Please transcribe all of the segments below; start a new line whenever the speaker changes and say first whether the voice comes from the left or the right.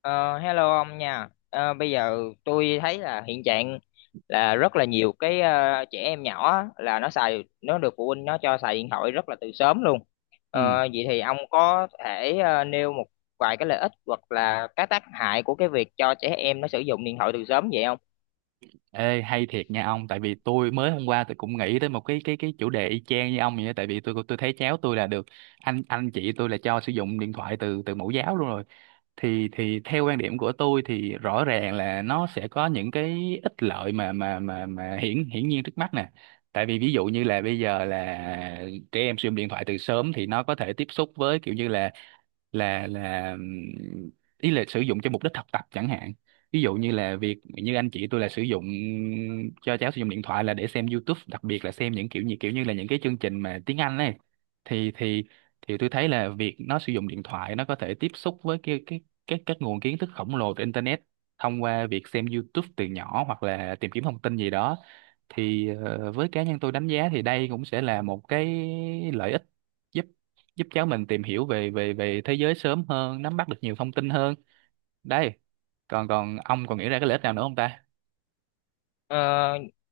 left: Ờ, Hello ông nha. Ờ, Bây giờ tôi thấy là hiện trạng là rất là nhiều cái trẻ em nhỏ á, là nó xài nó được phụ huynh nó cho xài điện thoại rất là từ sớm luôn.
right: Ừ.
left: Vậy thì ông có thể nêu một vài cái lợi ích hoặc là các tác hại của cái việc cho trẻ em nó sử dụng điện thoại từ sớm vậy không?
right: Ê, hay thiệt nha ông. Tại vì tôi mới hôm qua tôi cũng nghĩ tới một cái chủ đề y chang như ông vậy á. Tại vì tôi thấy cháu tôi là được anh chị tôi là cho sử dụng điện thoại từ từ mẫu giáo luôn rồi. Thì theo quan điểm của tôi thì rõ ràng là nó sẽ có những cái ích lợi mà hiển hiển nhiên trước mắt nè. Tại vì ví dụ như là bây giờ là trẻ em sử dụng điện thoại từ sớm thì nó có thể tiếp xúc với kiểu như là ý là sử dụng cho mục đích học tập chẳng hạn. Ví dụ như là việc như anh chị tôi là sử dụng cho cháu sử dụng điện thoại là để xem YouTube, đặc biệt là xem những kiểu như là những cái chương trình mà tiếng Anh ấy. Thì thì thì tôi thấy là việc nó sử dụng điện thoại nó có thể tiếp xúc với cái các nguồn kiến thức khổng lồ từ internet thông qua việc xem YouTube từ nhỏ hoặc là tìm kiếm thông tin gì đó. Thì với cá nhân tôi đánh giá thì đây cũng sẽ là một cái lợi ích, giúp giúp cháu mình tìm hiểu về về về thế giới sớm hơn, nắm bắt được nhiều thông tin hơn. Đây, còn còn ông còn nghĩ ra cái lợi ích nào nữa không ta?
left: Ờ,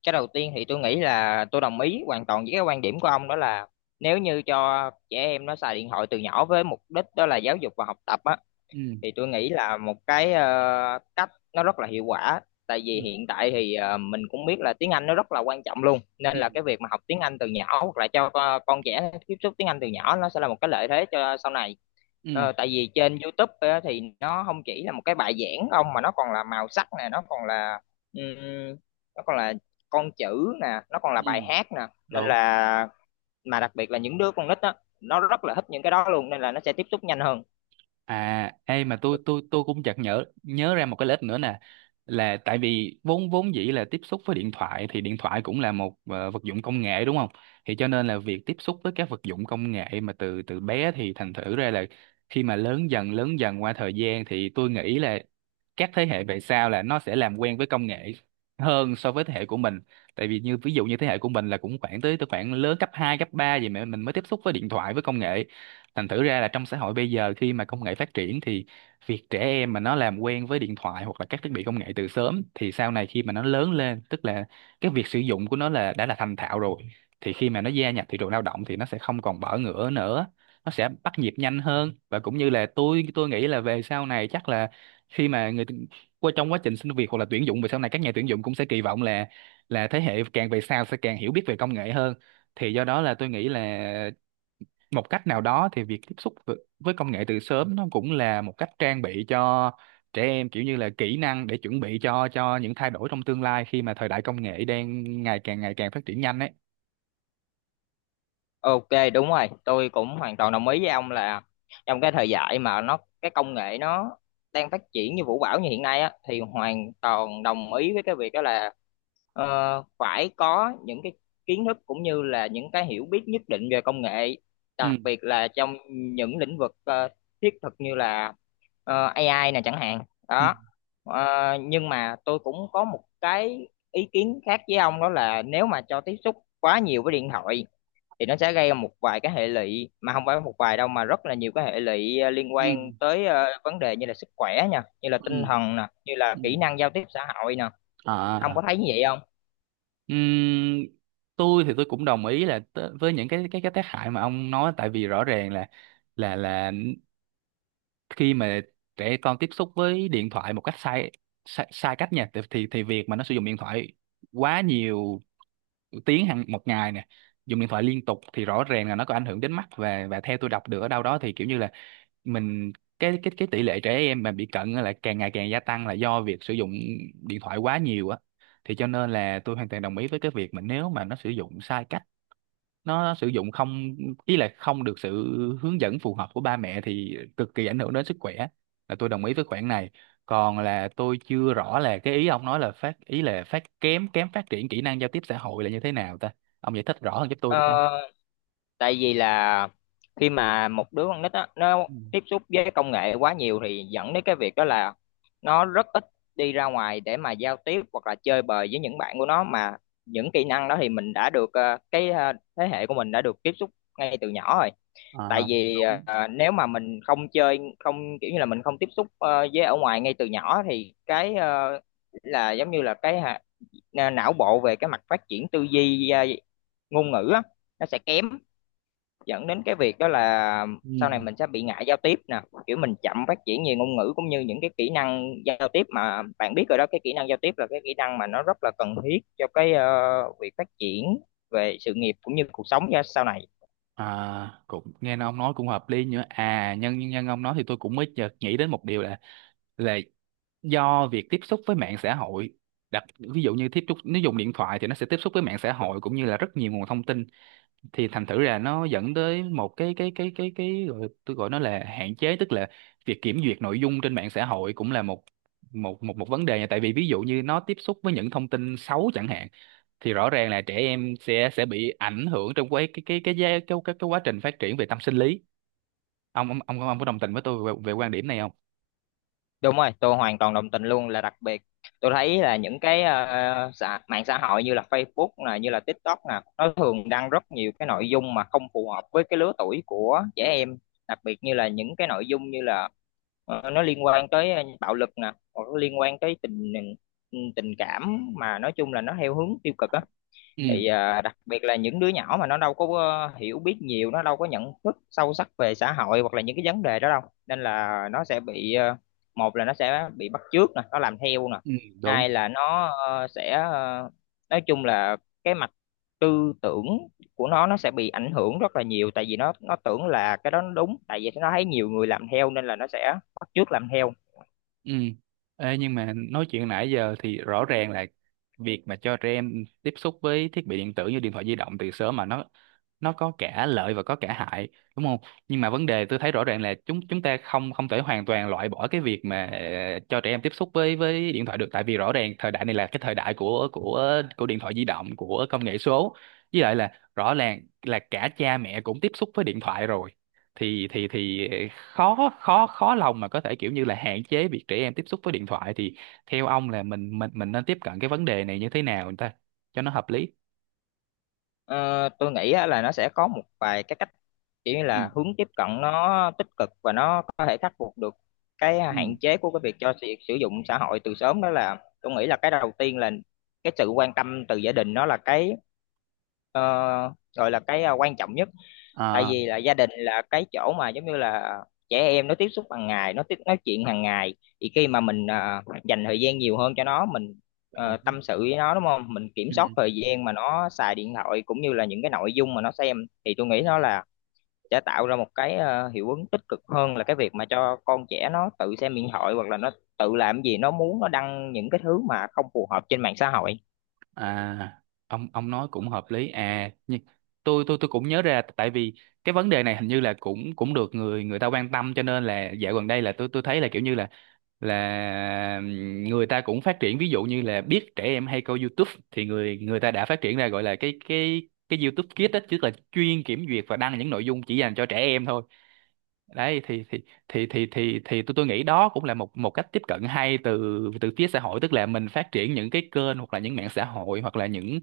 left: cái đầu tiên thì tôi nghĩ là tôi đồng ý hoàn toàn với cái quan điểm của ông, đó là nếu như cho trẻ em nó xài điện thoại từ nhỏ với mục đích đó là giáo dục và học tập á,
right: ừ
left: thì tôi nghĩ là một cái cách nó rất là hiệu quả. Tại
right: ừ
left: vì hiện tại thì mình cũng biết là tiếng Anh nó rất là quan trọng luôn, nên
right: ừ
left: là cái việc mà học tiếng Anh từ nhỏ hoặc là cho con trẻ tiếp xúc tiếng Anh từ nhỏ nó sẽ là một cái lợi thế cho sau này.
right: ừ
left: Tại vì trên YouTube á, thì nó không chỉ là một cái bài giảng không, mà nó còn là màu sắc nè, ừm, nó còn là con chữ nè, nó còn là
right: ừ.
left: bài hát nè, nên
right: Đúng.
left: là, mà đặc biệt là những đứa con nít á, nó rất là thích những cái đó luôn, nên là nó sẽ tiếp xúc nhanh hơn.
right: À, ê, mà tôi cũng chợt nhớ nhớ ra một cái lợi ích nữa nè. Là tại vì vốn vốn dĩ là tiếp xúc với điện thoại thì điện thoại cũng là một vật dụng công nghệ đúng không, thì cho nên là việc tiếp xúc với các vật dụng công nghệ mà từ từ bé thì thành thử ra là khi mà lớn dần qua thời gian thì tôi nghĩ là các thế hệ về sau là nó sẽ làm quen với công nghệ hơn so với thế hệ của mình. Tại vì như ví dụ như thế hệ của mình là cũng khoảng tới tới khoảng lớn cấp 2 cấp 3 gì mà mình mới tiếp xúc với điện thoại với công nghệ. Thành thử ra là trong xã hội bây giờ khi mà công nghệ phát triển thì việc trẻ em mà nó làm quen với điện thoại hoặc là các thiết bị công nghệ từ sớm thì sau này khi mà nó lớn lên, tức là cái việc sử dụng của nó là đã là thành thạo rồi, thì khi mà nó gia nhập thị trường lao động thì nó sẽ không còn bỡ ngỡ nữa, nó sẽ bắt nhịp nhanh hơn. Và cũng như là tôi nghĩ là về sau này chắc là khi mà qua trong quá trình xin việc hoặc là tuyển dụng về sau này, các nhà tuyển dụng cũng sẽ kỳ vọng là thế hệ càng về sau sẽ càng hiểu biết về công nghệ hơn. Thì do đó là tôi nghĩ là một cách nào đó thì việc tiếp xúc với công nghệ từ sớm nó cũng là một cách trang bị cho trẻ em kiểu như là kỹ năng để chuẩn bị cho những thay đổi trong tương lai khi mà thời đại công nghệ đang ngày càng phát triển nhanh ấy.
left: Ok, đúng rồi, tôi cũng hoàn toàn đồng ý với ông là trong cái thời đại mà nó cái công nghệ nó đang phát triển như vũ bão như hiện nay á, thì hoàn toàn đồng ý với cái việc đó là ờ, phải có những cái kiến thức cũng như là những cái hiểu biết nhất định về công nghệ,
right: ừ
left: đặc biệt là trong những lĩnh vực thiết thực như là AI này chẳng hạn.
right: ừ
left: Đó. Ờ, nhưng mà tôi cũng có một cái ý kiến khác với ông, đó là nếu mà cho tiếp xúc quá nhiều với điện thoại thì nó sẽ gây ra một vài cái hệ lụy, mà không phải một vài đâu mà rất là nhiều cái hệ lụy liên quan
right: ừ
left: tới vấn đề như là sức khỏe nha, như là tinh
right: ừ
left: thần nè, như là
right: ừ
left: kỹ năng giao tiếp xã hội nè. Ông có
right: à
left: thấy như vậy không?
right: Ừm, tôi thì tôi cũng đồng ý là với những cái tác hại mà ông nói. Tại vì rõ ràng là là là khi mà trẻ con tiếp xúc với điện thoại một cách sai, sai cách nha, thì việc mà nó sử dụng điện thoại quá nhiều tiếng hàng một ngày nè, dùng điện thoại liên tục, thì rõ ràng là nó có ảnh hưởng đến mắt. Và theo tôi đọc được ở đâu đó thì kiểu như là mình cái tỷ lệ trẻ em mà bị cận á là càng ngày càng gia tăng là do việc sử dụng điện thoại quá nhiều á. Thì cho nên là tôi hoàn toàn đồng ý với cái việc mà nếu mà nó sử dụng sai cách, nó sử dụng không ý là không được sự hướng dẫn phù hợp của ba mẹ thì cực kỳ ảnh hưởng đến sức khỏe. Là tôi đồng ý với khoản này. Còn là tôi chưa rõ là cái ý ông nói là ý là kém kém phát triển kỹ năng giao tiếp xã hội là như thế nào ta? Ông giải thích rõ hơn giúp tôi được không?
left: Ờ, Tại vì là khi mà một đứa con nít á, nó
right: Ừ.
left: tiếp xúc với công nghệ quá nhiều thì dẫn đến cái việc đó là nó rất ít đi ra ngoài để mà giao tiếp hoặc là chơi bời với những bạn của nó, mà những kỹ năng đó thì mình đã được cái thế hệ của mình đã được tiếp xúc ngay từ nhỏ rồi. Tại
right: À,
left: vì
right: Đúng.
left: nếu mà mình không chơi, không kiểu như là mình không tiếp xúc với ở ngoài ngay từ nhỏ thì cái là giống như là cái não bộ, về cái mặt phát triển tư duy ngôn ngữ á, nó sẽ kém, dẫn đến cái việc đó là sau này
right: Ừ.
left: mình sẽ bị ngại giao tiếp nè, kiểu mình chậm phát triển về ngôn ngữ cũng như những cái kỹ năng giao tiếp, mà bạn biết rồi đó, cái kỹ năng giao tiếp là cái kỹ năng mà nó rất là cần thiết cho cái việc phát triển về sự nghiệp cũng như cuộc sống ra sau này.
right: À, cũng nghe ông nói cũng hợp lý nữa. À, nhân nhân ông nói thì tôi cũng mới chợt nghĩ đến một điều là là do việc tiếp xúc với mạng xã hội, ví dụ như tiếp xúc nếu dùng điện thoại thì nó sẽ tiếp xúc với mạng xã hội cũng như là rất nhiều nguồn thông tin, thì thành thử là nó dẫn tới một cái gọi, tôi gọi nó là hạn chế. Tức là việc kiểm duyệt nội dung trên mạng xã hội cũng là một một một một vấn đề nha. Tại vì ví dụ như nó tiếp xúc với những thông tin xấu chẳng hạn, thì rõ ràng là trẻ em sẽ bị ảnh hưởng trong cái cái quá trình phát triển về tâm sinh lý. Ông có đồng tình với tôi về, về quan điểm này không?
left: Đúng rồi, tôi hoàn toàn đồng tình luôn, là đặc biệt tôi thấy là những cái mạng xã hội như là Facebook nè, như là TikTok nè, nó thường đăng rất nhiều cái nội dung mà không phù hợp với cái lứa tuổi của trẻ em, đặc biệt như là những cái nội dung như là nó liên quan tới bạo lực nè, hoặc nó liên quan tới tình tình cảm, mà nói chung là nó theo hướng tiêu cực á.
right: ừ
left: Thì à, đặc biệt là những đứa nhỏ mà nó đâu có hiểu biết nhiều, nó đâu có nhận thức sâu sắc về xã hội hoặc là những cái vấn đề đó đâu, nên là nó sẽ bị, một là nó sẽ bị bắt chước nè, nó làm theo nè,
right: ừ Đúng.
left: hai là nó nói chung là cái mặt tư tưởng của nó sẽ bị ảnh hưởng rất là nhiều, tại vì nó tưởng là cái đó nó đúng, tại vì nó thấy nhiều người làm theo nên là nó sẽ bắt chước làm theo.
right: Ừ. Ê, nhưng mà nói chuyện nãy giờ thì rõ ràng là việc mà cho trẻ em tiếp xúc với thiết bị điện tử như điện thoại di động từ sớm, mà nó có cả lợi và có cả hại, đúng không? Nhưng mà vấn đề tôi thấy rõ ràng là chúng chúng ta không không thể hoàn toàn loại bỏ cái việc mà cho trẻ em tiếp xúc với điện thoại được. Tại vì rõ ràng thời đại này là cái thời đại của điện thoại di động, của công nghệ số. Với lại là rõ ràng là cả cha mẹ cũng tiếp xúc với điện thoại rồi, thì khó khó khó lòng mà có thể kiểu như là hạn chế việc trẻ em tiếp xúc với điện thoại. Thì theo ông là mình nên tiếp cận cái vấn đề này như thế nào người ta cho nó hợp lý?
left: Ờ, tôi nghĩ á, là nó sẽ có một vài cái cách kiểu như
right: ừ
left: là hướng tiếp cận nó tích cực và nó có thể khắc phục được cái
right: ừ
left: hạn chế của cái việc cho việc sử dụng xã hội từ sớm. Đó là tôi nghĩ là cái đầu tiên là cái sự quan tâm từ gia đình, nó là cái ờ, gọi là cái quan trọng nhất. Tại
right: à
left: vì là gia đình là cái chỗ mà giống như là trẻ em nó tiếp xúc hàng ngày, nó tiếp nói chuyện hàng ngày, thì khi mà mình à, dành thời gian nhiều hơn cho nó, mình
right: Đúng.
left: tâm sự với nó, đúng không, mình kiểm soát
right: Ừ.
left: thời gian mà nó xài điện thoại cũng như là những cái nội dung mà nó xem, thì tôi nghĩ nó là sẽ tạo ra một cái hiệu ứng tích cực hơn là cái việc mà cho con trẻ nó tự xem điện thoại hoặc là nó tự làm gì nó muốn, nó đăng những cái thứ mà không phù hợp trên mạng xã hội.
right: À, ông nói cũng hợp lý. À, nhưng tôi tôi cũng nhớ ra, tại vì cái vấn đề này hình như là cũng cũng được người người ta quan tâm, cho nên là dạo gần đây là tôi thấy là kiểu như là là người ta cũng phát triển, ví dụ như là biết trẻ em hay coi YouTube thì người người ta đã phát triển ra gọi là cái YouTube Kids á, chứ là chuyên kiểm duyệt và đăng những nội dung chỉ dành cho trẻ em thôi. Đấy, thì tôi nghĩ đó cũng là một một cách tiếp cận hay từ từ phía xã hội. Tức là mình phát triển những cái kênh hoặc là những mạng xã hội hoặc là những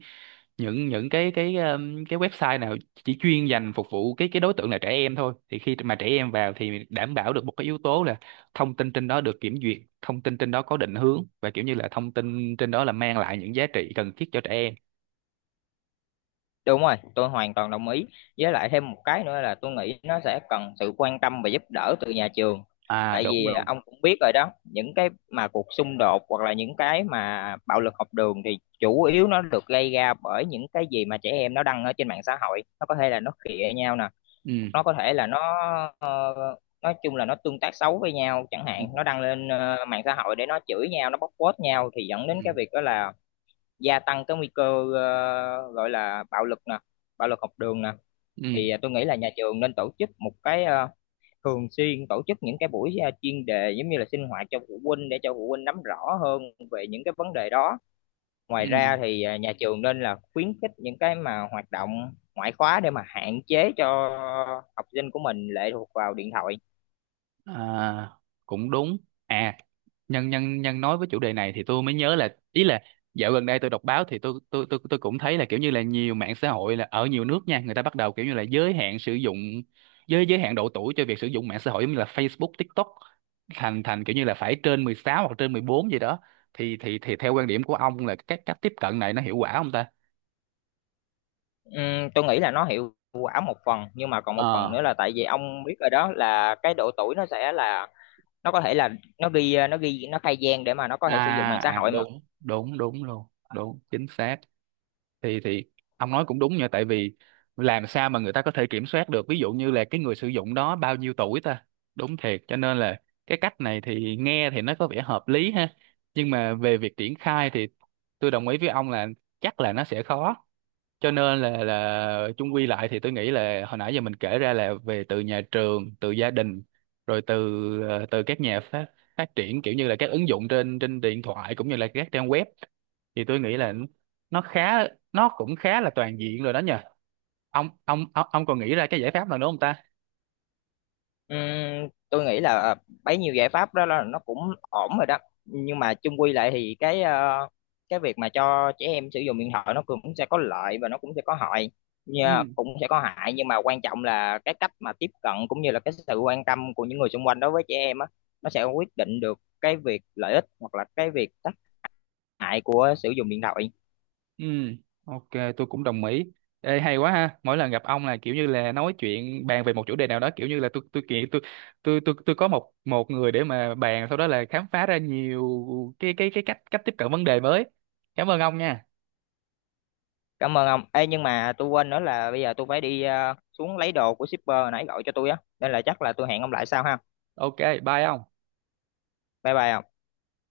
right: những cái website nào chỉ chuyên dành phục vụ cái đối tượng là trẻ em thôi, thì khi mà trẻ em vào thì đảm bảo được một cái yếu tố là thông tin trên đó được kiểm duyệt, thông tin trên đó có định hướng, và kiểu như là thông tin trên đó là mang lại những giá trị cần thiết cho trẻ em.
left: Đúng rồi, tôi hoàn toàn đồng ý. Với lại thêm một cái nữa là tôi nghĩ nó sẽ cần sự quan tâm và giúp đỡ từ nhà trường.
right: À
left: Tại
right: đúng
left: vì à,
right: luôn
left: ông cũng biết rồi đó, những cái mà cuộc xung đột hoặc là những cái mà bạo lực học đường thì chủ yếu nó được gây ra bởi những cái gì mà trẻ em nó đăng ở trên mạng xã hội. Nó có thể là nó khịa nhau nè,
right: ừ
left: nó có thể là nó ờ, nói chung là nó tương tác xấu với nhau chẳng
right: ừ
left: hạn, nó đăng lên mạng xã hội để nó chửi nhau, nó bóc phốt nhau, thì dẫn đến
right: ừ
left: cái việc đó là gia tăng cái nguy cơ gọi là bạo lực nè, bạo lực học đường nè.
right: ừ
left: Thì tôi nghĩ là nhà trường nên tổ chức một cái thường xuyên tổ chức những cái buổi chuyên đề giống như là sinh hoạt cho phụ huynh, để cho phụ huynh nắm rõ hơn về những cái vấn đề đó. Ngoài
right: ừ
left: ra thì nhà trường nên là khuyến khích những cái mà hoạt động ngoại khóa để mà hạn chế cho học sinh của mình lệ thuộc vào điện thoại.
right: À, cũng đúng. À, nhân nhân nhân nói với chủ đề này thì tôi mới nhớ là ý là dạo gần đây tôi đọc báo thì tôi tôi cũng thấy là kiểu như là nhiều mạng xã hội là ở nhiều nước nha, người ta bắt đầu kiểu như là giới hạn độ tuổi cho việc sử dụng mạng xã hội giống như là Facebook, TikTok, thành thành kiểu như là phải trên 16 hoặc trên 14 gì đó. Thì theo quan điểm của ông là cách cách tiếp cận này nó hiệu quả không ta?
left: Tôi nghĩ là nó hiệu quả một phần, nhưng mà còn một phần
right: Ờ.
left: nữa là tại vì ông biết rồi đó, là cái độ tuổi nó sẽ là, nó có thể là nó ghi, nó ghi, nó khai gian để mà nó có
right: À,
left: thể sử dụng mạng xã
right: À,
left: hội mà.
right: đúng, đúng luôn. Đúng, chính xác. Thì Ông nói cũng đúng nha. Tại vì làm sao mà người ta có thể kiểm soát được ví dụ như là cái người sử dụng đó bao nhiêu tuổi ta? Đúng thiệt. Cho nên là cái cách này thì nghe thì nó có vẻ hợp lý ha, nhưng mà về việc triển khai thì tôi đồng ý với ông là chắc là nó sẽ khó. Cho nên là chung quy lại thì tôi nghĩ là hồi nãy giờ mình kể ra là về từ nhà trường, từ gia đình, rồi từ từ các nhà phát phát triển kiểu như là các ứng dụng trên trên điện thoại cũng như là các trang web, thì tôi nghĩ là nó khá nó cũng khá là toàn diện rồi đó nhờ. Ông còn nghĩ ra cái giải pháp nào nữa không ta?
left: Tôi nghĩ là bấy nhiêu giải pháp đó là nó cũng ổn rồi đó, nhưng mà chung quy lại thì cái cái việc mà cho trẻ em sử dụng điện thoại nó cũng sẽ có lợi và nó cũng sẽ có hại nha,
right: Ừ.
left: cũng sẽ có hại, nhưng mà quan trọng là cái cách mà tiếp cận cũng như là cái sự quan tâm của những người xung quanh đối với trẻ em á, nó sẽ quyết định được cái việc lợi ích hoặc là cái việc tác hại của sử dụng điện thoại.
right: Ừ, ok, tôi cũng đồng ý. Ê, hay quá ha. Mỗi lần gặp ông là kiểu như là nói chuyện bàn về một chủ đề nào đó, kiểu như là tôi tôi có một một người để mà bàn, sau đó là khám phá ra nhiều cái cách cách tiếp cận vấn đề mới. Cảm ơn ông nha.
left: Cảm ơn ông. Ê, nhưng mà tôi quên nữa là bây giờ tôi phải đi xuống lấy đồ của shipper hồi nãy gọi cho tôi á. Nên là chắc là tôi hẹn ông lại sau ha.
right: Ok, bye ông.
left: Bye bye ông.